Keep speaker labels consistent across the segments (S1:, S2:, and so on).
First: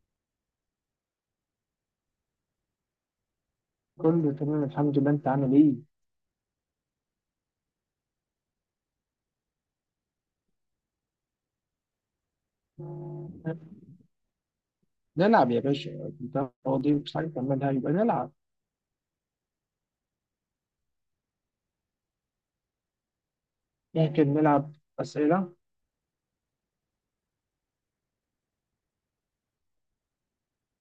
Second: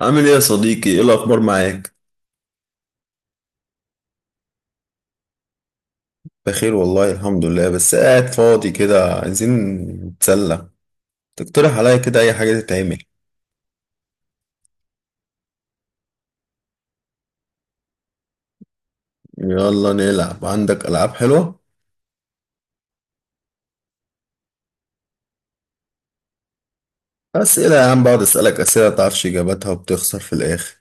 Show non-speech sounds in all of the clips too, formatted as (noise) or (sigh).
S1: عامل ايه يا صديقي؟ ايه الاخبار معاك؟
S2: كله تمام الحمد لله. انت عامل ايه؟
S1: بخير والله، الحمد لله. بس قاعد فاضي كده، عايزين نتسلى. تقترح عليا كده اي حاجه تتعمل؟
S2: نلعب يا باشا. انت فاضي مش عارف تعملها يبقى نلعب.
S1: يلا نلعب، عندك العاب حلوه؟
S2: ممكن نلعب اسئله.
S1: اسئله يا عم! بقعد اسالك اسئله متعرفش اجاباتها وبتخسر في الاخر.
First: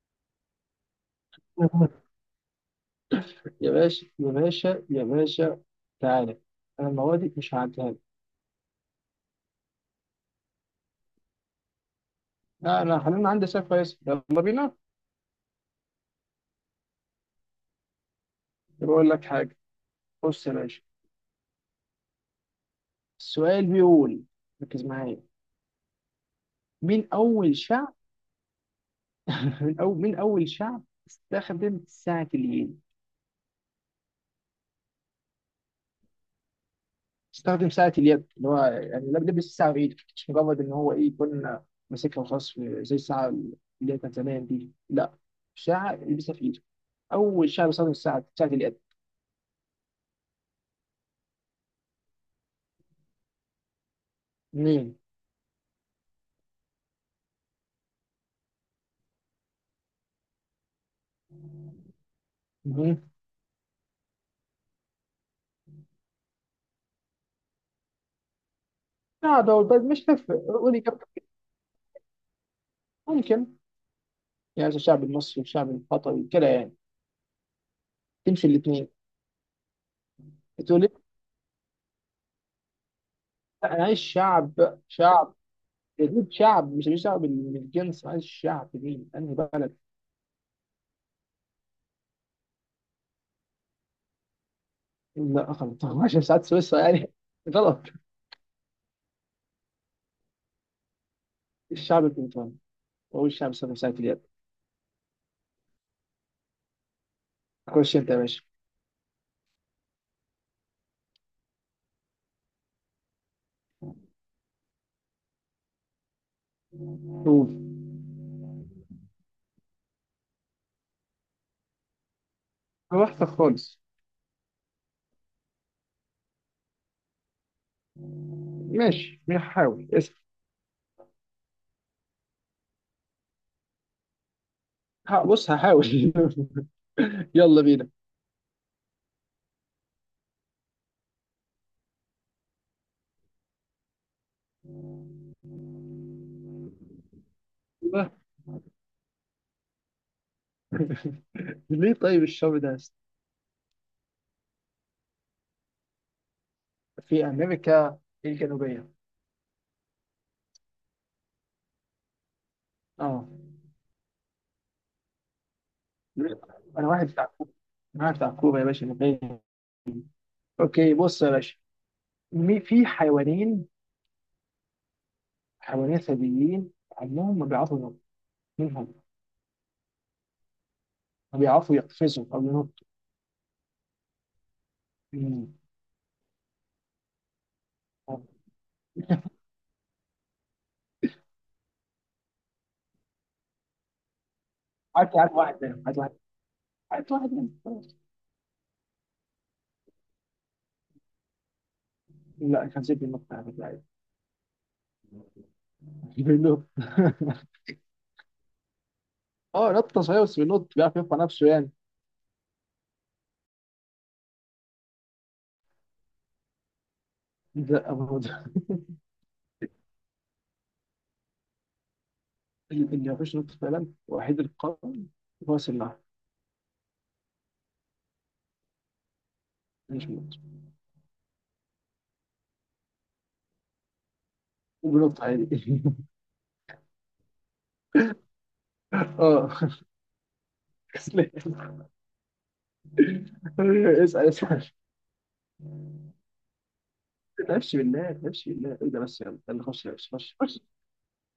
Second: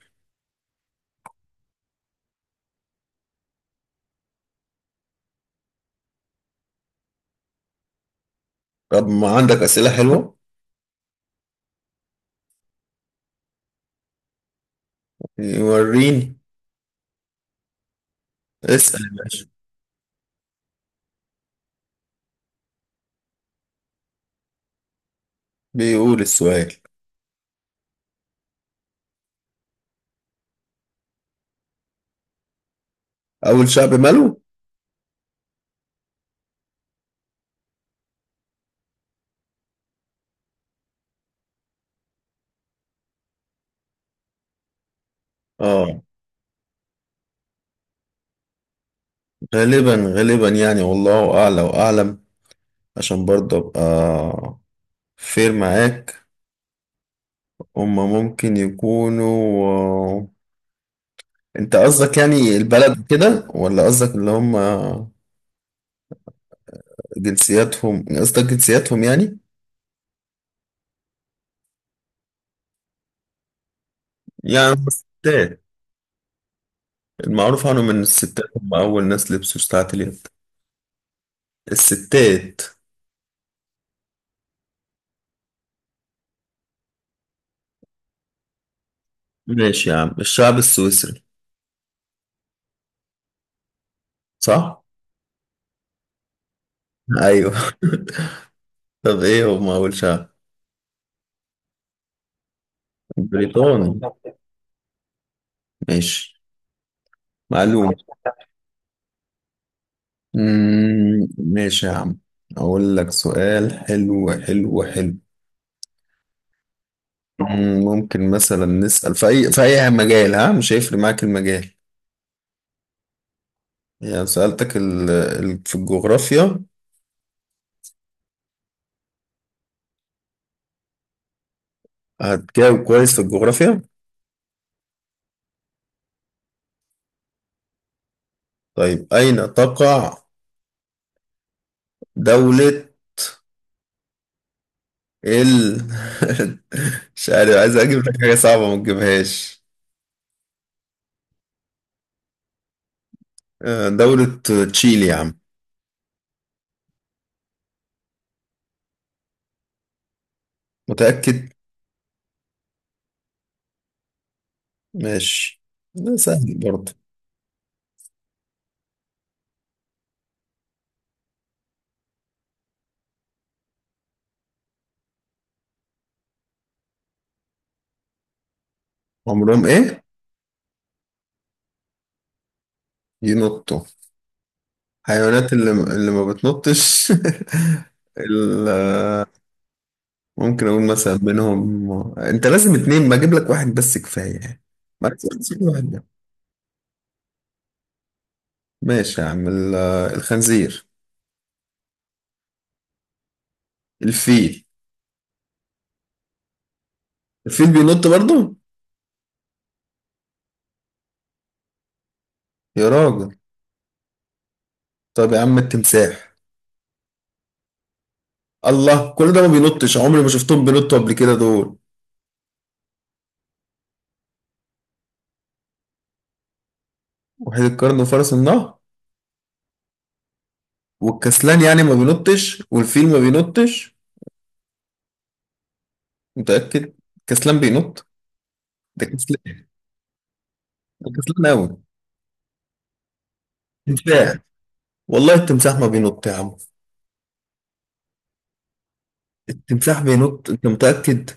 S2: يا باشا يا باشا يا باشا، تعالى. انا المواد مش هعديها لك.
S1: طب ما عندك اسئله حلوه؟
S2: لا انا خلينا عندي سؤال كويس، يلا بينا.
S1: وريني، اسال.
S2: بقول لك حاجه، بص يا باشا، السؤال بيقول، ركز معايا.
S1: بيقول السؤال،
S2: مين اول شعب (laughs) من اول مين اول شعب استخدم ساعه اليد؟
S1: اول شعب ماله؟
S2: استخدم ساعة اليد، اللي هو يعني لبس الساعة بإيدك، مش مجرد إن هو إيه، يكون ماسكها وخلاص زي الساعة اللي هي كانت زمان دي، لا ساعة
S1: اه،
S2: يلبسها في إيده. أول شيء بيستخدم الساعة، ساعة اليد.
S1: غالبا غالبا يعني، والله اعلى واعلم. عشان برضه ابقى
S2: مين؟
S1: فير معاك. هما ممكن يكونوا انت قصدك يعني
S2: مين؟
S1: البلد كده ولا قصدك اللي هما جنسياتهم؟ قصدك جنسياتهم يعني.
S2: لا دول بس مش هتفرق، قولي كم ممكن.
S1: يعني
S2: يعني
S1: هما
S2: الشعب المصري
S1: الستات؟
S2: والشعب القطري كده يعني،
S1: المعروف عنهم ان الستات
S2: تمشي
S1: هم
S2: الاثنين.
S1: اول ناس لبسوا ساعات اليد.
S2: تقول لي؟
S1: الستات.
S2: لا، أنا عايز شعب شعب يجيب شعب، مش شعب من الجنس. أنا عايز شعب مين؟ أنهي بلد؟
S1: ماشي يا عم، الشعب السويسري. صح؟
S2: لا خلاص (laughs) 12 ساعات سويسرا يعني.
S1: ايوه.
S2: (laughs) غلط.
S1: (laughs) طب ايه هم اول شعب؟
S2: الشعب البريطاني، وأقول خمسة من ساعة
S1: بريطاني؟
S2: اليد.
S1: ماشي، معلوم.
S2: خش أنت يا باشا.
S1: ماشي يا عم، اقول لك سؤال حلو حلو حلو.
S2: قول.
S1: ممكن مثلا نسأل في أي في أي مجال، ها؟ مش هيفرق معاك المجال؟
S2: وحشة خالص.
S1: يعني سألتك في الجغرافيا،
S2: ماشي هحاول اسم.
S1: هتجاوب كويس في الجغرافيا؟
S2: بص هحاول. (laughs) يلا بينا.
S1: طيب، أين تقع دولة ال (laughs) مش عارف، عايز أجيب
S2: الله.
S1: لك حاجة صعبة ما تجيبهاش.
S2: (laughs) ليه طيب الشعب ده؟
S1: دولة تشيلي يا عم.
S2: في أمريكا الجنوبية.
S1: متأكد؟
S2: اه.
S1: ماشي، ده سهل
S2: أنا
S1: برضه.
S2: واحد بتاع كوبا. أنا واحد بتاع كوبا يا باشا. من، أوكي بص يا باشا، في حيوانين، حيوانين ثديين، عمهم ما بيعرفوا ينطوا منهم.
S1: عمرهم إيه؟
S2: ما بيعرفوا يقفزوا أو ينطوا.
S1: ينطوا. حيوانات
S2: مم.
S1: اللي ما بتنطش (laughs) ال- ممكن اقول مثلا منهم، انت لازم اتنين؟ ما اجيب لك واحد بس كفاية يعني. ما
S2: عارف عارف واحد
S1: تسيب
S2: منهم،
S1: واحد
S2: عارف
S1: ده.
S2: واحد، عارف واحد منهم.
S1: ماشي يا عم الخنزير.
S2: لا كان سيبني النط يعني لعيب.
S1: الفيل.
S2: (laughs) بينط؟
S1: الفيل بينط برضه؟
S2: (laughs) اه، نطه صحيح، بس بينط بيعرف يرفع نفسه يعني.
S1: يا راجل! طب يا عم التمساح.
S2: لا أبدا.
S1: الله! كل ده ما بينطش؟ عمري ما شفتهم بينطوا قبل كده دول.
S2: اللي ما فيش نط فعلا وحيد القرن، هو سلاح،
S1: وحيد القرن وفرس النهر
S2: مش بينط.
S1: والكسلان يعني ما بينطش، والفيل ما بينطش.
S2: وبينط عادي.
S1: متأكد الكسلان بينط؟ ده
S2: (laughs) اه
S1: كسلان، ده
S2: كسلان.
S1: كسلان قوي.
S2: (laughs) اسال
S1: تمساح،
S2: اسال.
S1: والله التمساح ما بينط يا عم.
S2: ما تلعبش بالله، ما تلعبش بالله، ايه ده بس، يلا يلا خش يا
S1: التمساح
S2: باشا، خش
S1: بينط،
S2: خش.
S1: انت متأكد؟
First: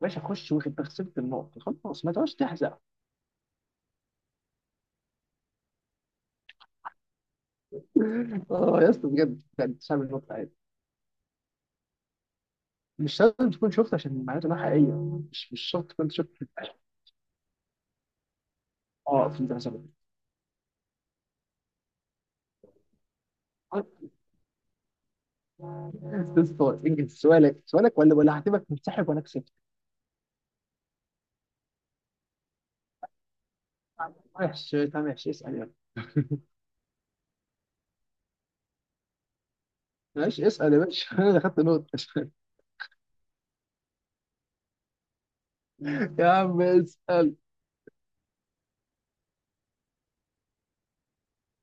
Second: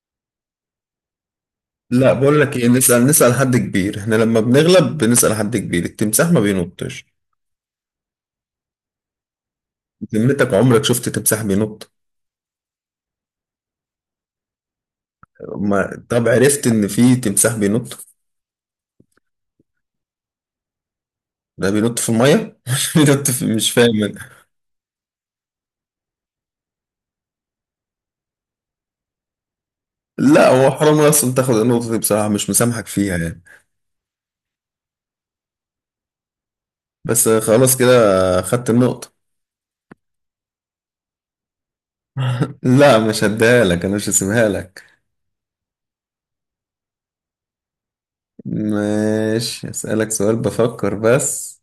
S2: باشا خش، واخد تخسرت النقط خلاص،
S1: لا
S2: ما تقعدش
S1: بقول لك ايه،
S2: تحزق.
S1: نسأل نسأل حد كبير، احنا لما بنغلب بنسأل حد كبير. التمساح ما بينطش.
S2: اه يا اسطى بجد بجد، صعب النقط عادي.
S1: ذمتك عمرك شفت تمساح بينط؟
S2: مش لازم تكون شفت، عشان معناته انها حقيقيه، مش شرط
S1: ما
S2: تكون
S1: طب
S2: شفت.
S1: عرفت ان في تمساح بينط؟
S2: اه فهمت، حسب.
S1: ده بينط في المية (laughs) بينط مش فاهم أنا.
S2: تسطر انجز سؤالك سؤالك، ولا هعتبرك منسحب وانا كسبت.
S1: لا هو حرام اصلا تاخد النقطة دي بصراحة، مش مسامحك فيها يعني.
S2: وحش، طب ماشي اسال يلا.
S1: بس خلاص كده، خدت النقطة.
S2: ماشي اسال يا باشا. (laughs) انا اللي خدت نقطه.
S1: لا مش هديها لك، انا مش هسيبها لك.
S2: (laughs) يا عم اسال.
S1: ماشي هسألك سؤال، بفكر بس.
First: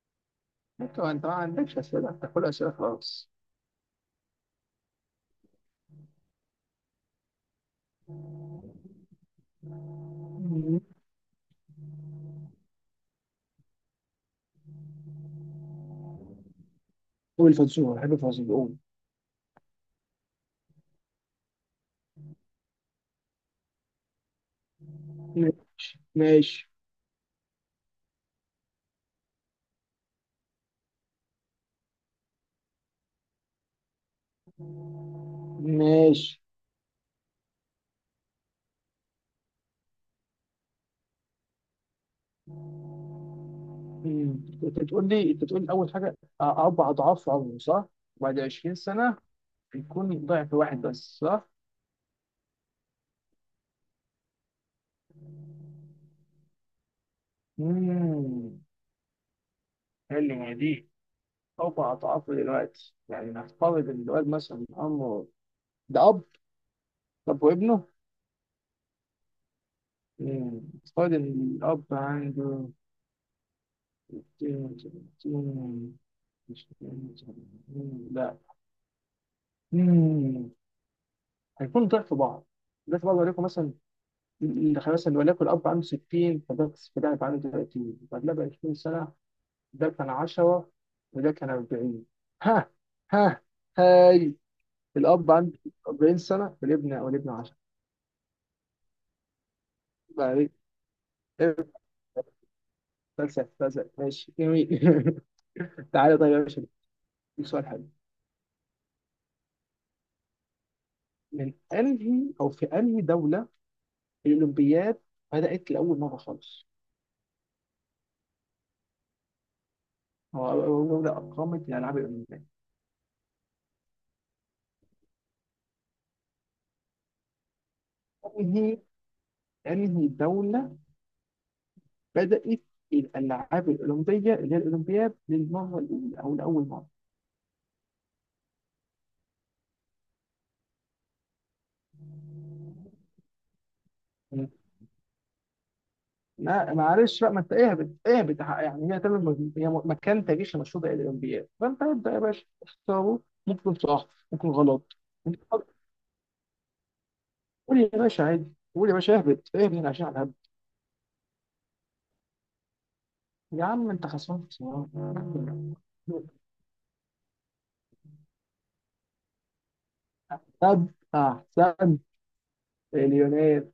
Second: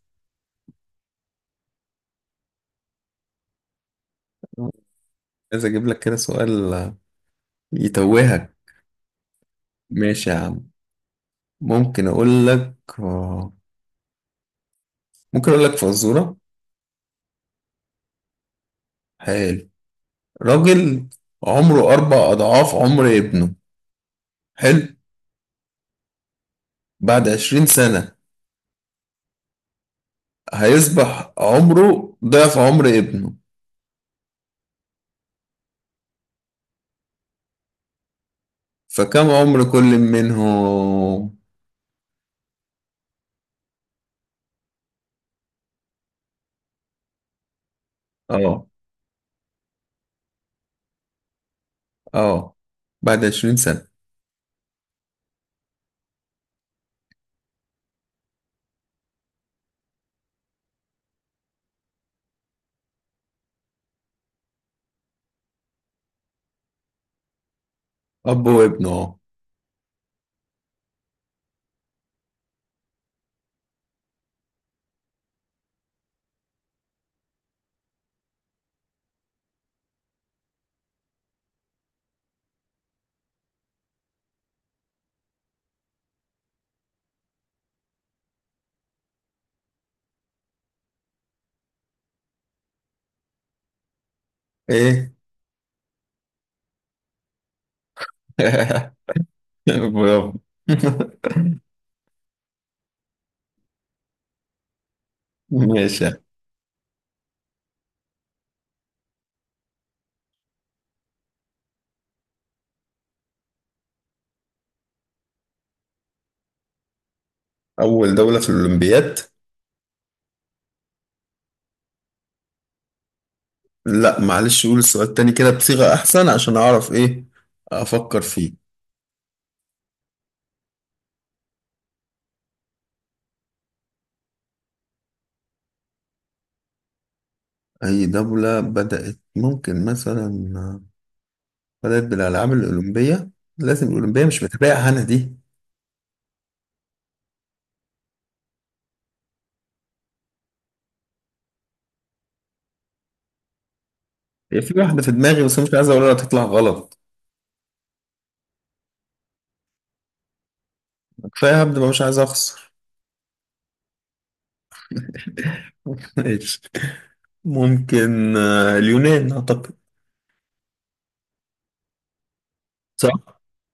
S2: انت ما عندكش اسئله، انت كل اسئله خلاص.
S1: عايز اجيب لك كده سؤال يتوهك. ماشي يا عم. ممكن اقول لك ممكن اقول لك فزورة؟
S2: قول الفزوره، بحب الفزوره، قول.
S1: حلو. راجل عمره 4 أضعاف عمر ابنه، حلو.
S2: ماشي ماشي
S1: بعد 20 سنة هيصبح عمره ضعف عمر ابنه.
S2: ماشي.
S1: فكم عمر كل منهم؟
S2: انت بتقول لي اول حاجه اربع اضعاف عمره صح؟ وبعد
S1: اه.
S2: 20 سنه يكون ضعف واحد بس صح؟
S1: اه، بعد 20 سنة.
S2: امم، حلوه دي. فوق أضعافه دلوقتي يعني، نفترض إن الواد مثلا عمره، ده أب، طب وابنه.
S1: اب وابنه، اه.
S2: مم. نفترض إن الأب عنده 60، 70، 60، 70، لا. مم. هيكون ضعف بعض، ضعف بعض، وليكن مثلا مثلا وليكن الأب عنده 60، فده فده هيبقى عنده 30، فده بقى 20 سنة، ده كان 10 وده كان 40. ها، ها، هاي.
S1: ايه؟
S2: الأب عنده 40 سنة والابن 10.
S1: (laughs) برافو!
S2: بقى إيه؟ فلسف فلسف، ماشي جميل.
S1: (laughs)
S2: (laughs)
S1: ماشي.
S2: تعالى طيب يا باشا، دي سؤال حلو. من انهي او في انهي دوله الاولمبياد بدات لاول مره خالص؟
S1: اول دولة في الاولمبياد؟
S2: هو اول دوله اقامت الالعاب الاولمبيه.
S1: لا معلش، قول السؤال تاني كده بصيغة أحسن عشان أعرف إيه أفكر فيه.
S2: انهي انهي دوله بدات الالعاب الاولمبيه اللي هي الاولمبياد للمره الاولى او لاول مره؟
S1: أي دولة بدأت، ممكن مثلا بدأت بالألعاب الأولمبية؟ لازم الأولمبية مش
S2: مم.
S1: بتبقى أنا دي.
S2: ما معلش بقى، ما انت اهبط اهبط يعني، هي تعمل هي مكان تاريخي مشهور للاولمبياد، فانت ابدا يا باشا اختاره، ممكن صح ممكن
S1: هي في
S2: غلط.
S1: واحدة في دماغي بس مش عايز أقولها تطلع غلط.
S2: قول لي يا باشا عادي، قول يا باشا، اهبط اهبط عشان على الهبل.
S1: كفاية، هبدأ بقى، مش عايز أخسر.
S2: يا عم انت خسران خسران.
S1: (laughs) ماشي، ممكن اليونان أعتقد.
S2: طب احسن،
S1: صح؟
S2: اليونان،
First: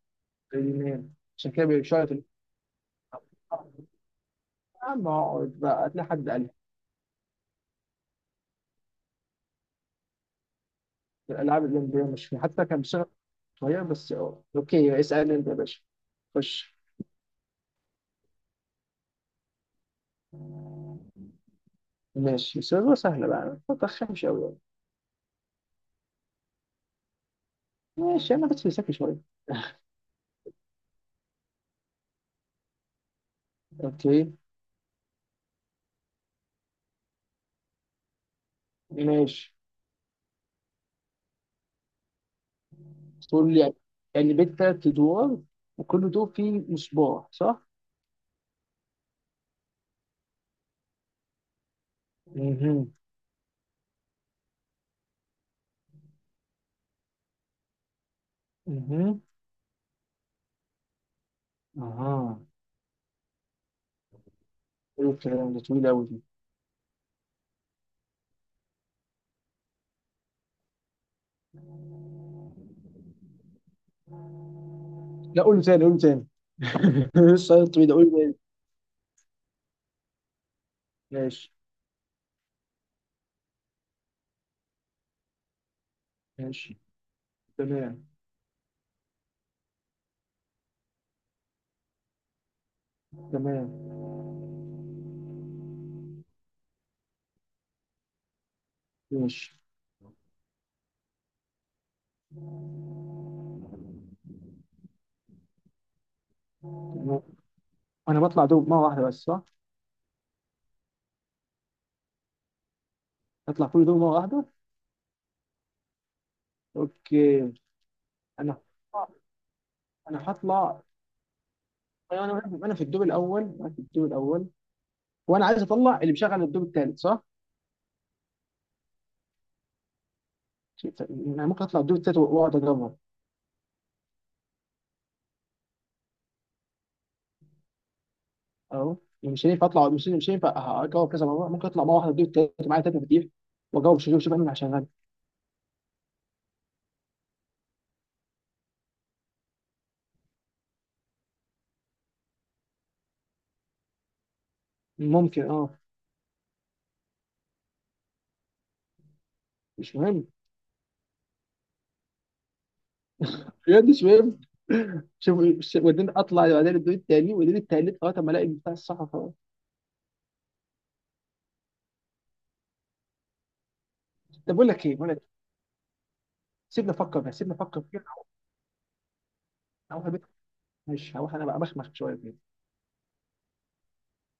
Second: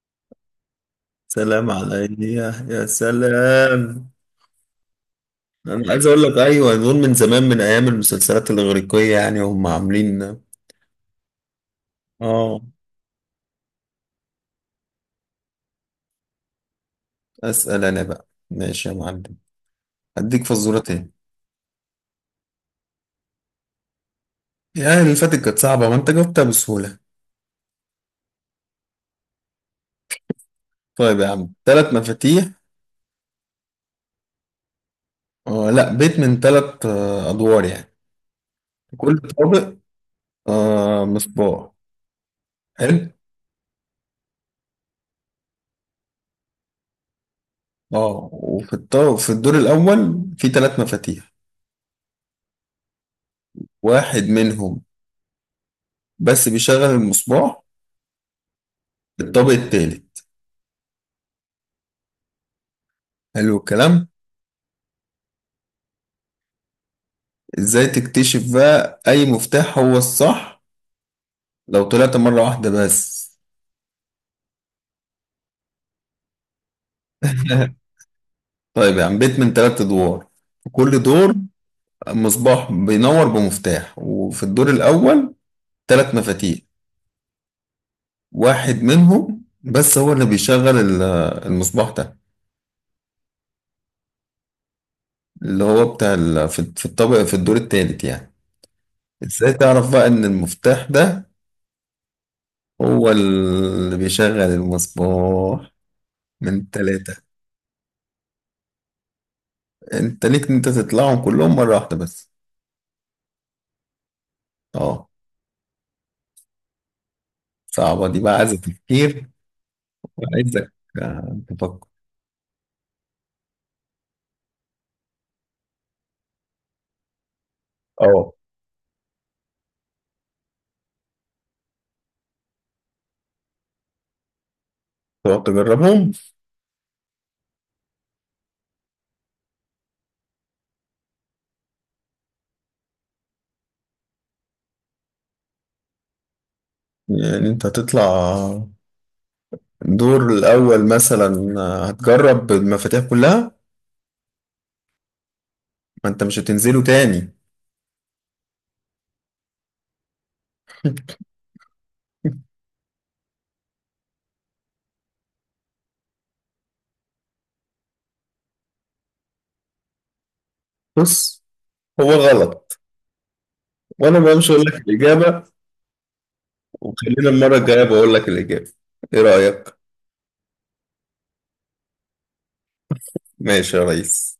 S2: اليونان. عشان كده
S1: سلام
S2: بيشارك
S1: عليا! يا سلام!
S2: يا عم اقعد بقى
S1: أنا عايز
S2: هتلاقي
S1: أقول
S2: حد
S1: لك
S2: قال
S1: أيوه، دول من زمان من أيام المسلسلات الإغريقية يعني، هم عاملين.
S2: الالعاب الاولمبيه مش فيها
S1: آه.
S2: حتى، كان بسرعه صغير بس اه. اوكي اسالني انت يا باشا، خش.
S1: اسال انا بقى، ماشي يا معلم، هديك فزوره تاني.
S2: ماشي سؤال سهله بقى، ما ترخمش قوي يعني.
S1: يعني اللي فاتت كانت صعبه ما انت جاوبتها بسهوله.
S2: ماشي انا بس فلسفي شويه.
S1: طيب يا عم، 3 مفاتيح،
S2: اوكي.
S1: لا بيت من ثلاث ادوار يعني. كل
S2: ماشي.
S1: طابق مصباح. حلو.
S2: تقول لي؟ يعني بيت تلات أدوار وكل دور فيه مصباح صح؟
S1: اه، وفي الطابق في الدور الاول في 3 مفاتيح،
S2: مهم.
S1: واحد منهم بس بيشغل المصباح
S2: مهم.
S1: في الطابق الثالث.
S2: اها.
S1: حلو الكلام.
S2: حلو الكلام. ده طويل أوي دي.
S1: ازاي تكتشف بقى اي مفتاح هو الصح لو طلعت مره واحده بس؟
S2: لا قول تاني، قول تاني. (laughs) لسه قايل
S1: (laughs)
S2: طويل؟ قول تاني.
S1: طيب، يعني بيت من 3 ادوار، في كل دور
S2: ماشي.
S1: مصباح بينور بمفتاح، وفي الدور الاول 3 مفاتيح،
S2: ماشي، تمام.
S1: واحد منهم بس هو اللي بيشغل المصباح ده،
S2: تمام.
S1: اللي هو بتاع في الطابق في الدور الثالث يعني.
S2: ماشي.
S1: ازاي تعرف بقى ان المفتاح ده هو اللي بيشغل المصباح من
S2: تمام.
S1: 3؟
S2: أنا بطلع دور مرة واحدة بس صح؟
S1: انت ليك ان انت تطلعهم كلهم مرة واحدة بس.
S2: أطلع كل دور مرة واحدة.
S1: اه.
S2: أوكي.
S1: صعبة دي بقى، عايزة
S2: أنا،
S1: تفكير.
S2: أنا
S1: وعايزك
S2: هطلع.
S1: تفكر.
S2: أنا في الدور الأول، أنا في الدور الأول، وأنا عايز أطلع اللي مشغل الدور التالت صح؟
S1: اه.
S2: أنا ممكن أطلع الدور التالت وأقعد أجربها.
S1: تقعد تجربهم؟
S2: اهو. مش هينفع اطلع، مش هينفع اجاوب كذا مره، ممكن اطلع مره واحده، بدي التالت معايا، تلاته كتير، واجاوب. شوف شوف انا عشان غني،
S1: يعني انت هتطلع الدور الاول مثلا هتجرب المفاتيح كلها؟
S2: ممكن اه.
S1: ما انت مش هتنزله تاني؟
S2: مش مهم، بجد مش مهم. (laughs) شوف، وبعدين اطلع بعدين الدور التاني، وبعدين التالت، اه طب ما الاقي بتاع الصح خلاص.
S1: بص، هو غلط، وانا ما مش
S2: طب
S1: هقول
S2: بقول
S1: لك
S2: لك ايه، بقول لك إيه،
S1: الاجابه،
S2: سيبني افكر
S1: وخلينا
S2: بقى، سيبني
S1: المره
S2: افكر
S1: الجايه
S2: فيها.
S1: بقول لك الاجابه. ايه رايك؟
S2: هروح البيت، مش هروح، انا بقى بخمخ شويه.
S1: ماشي يا ريس.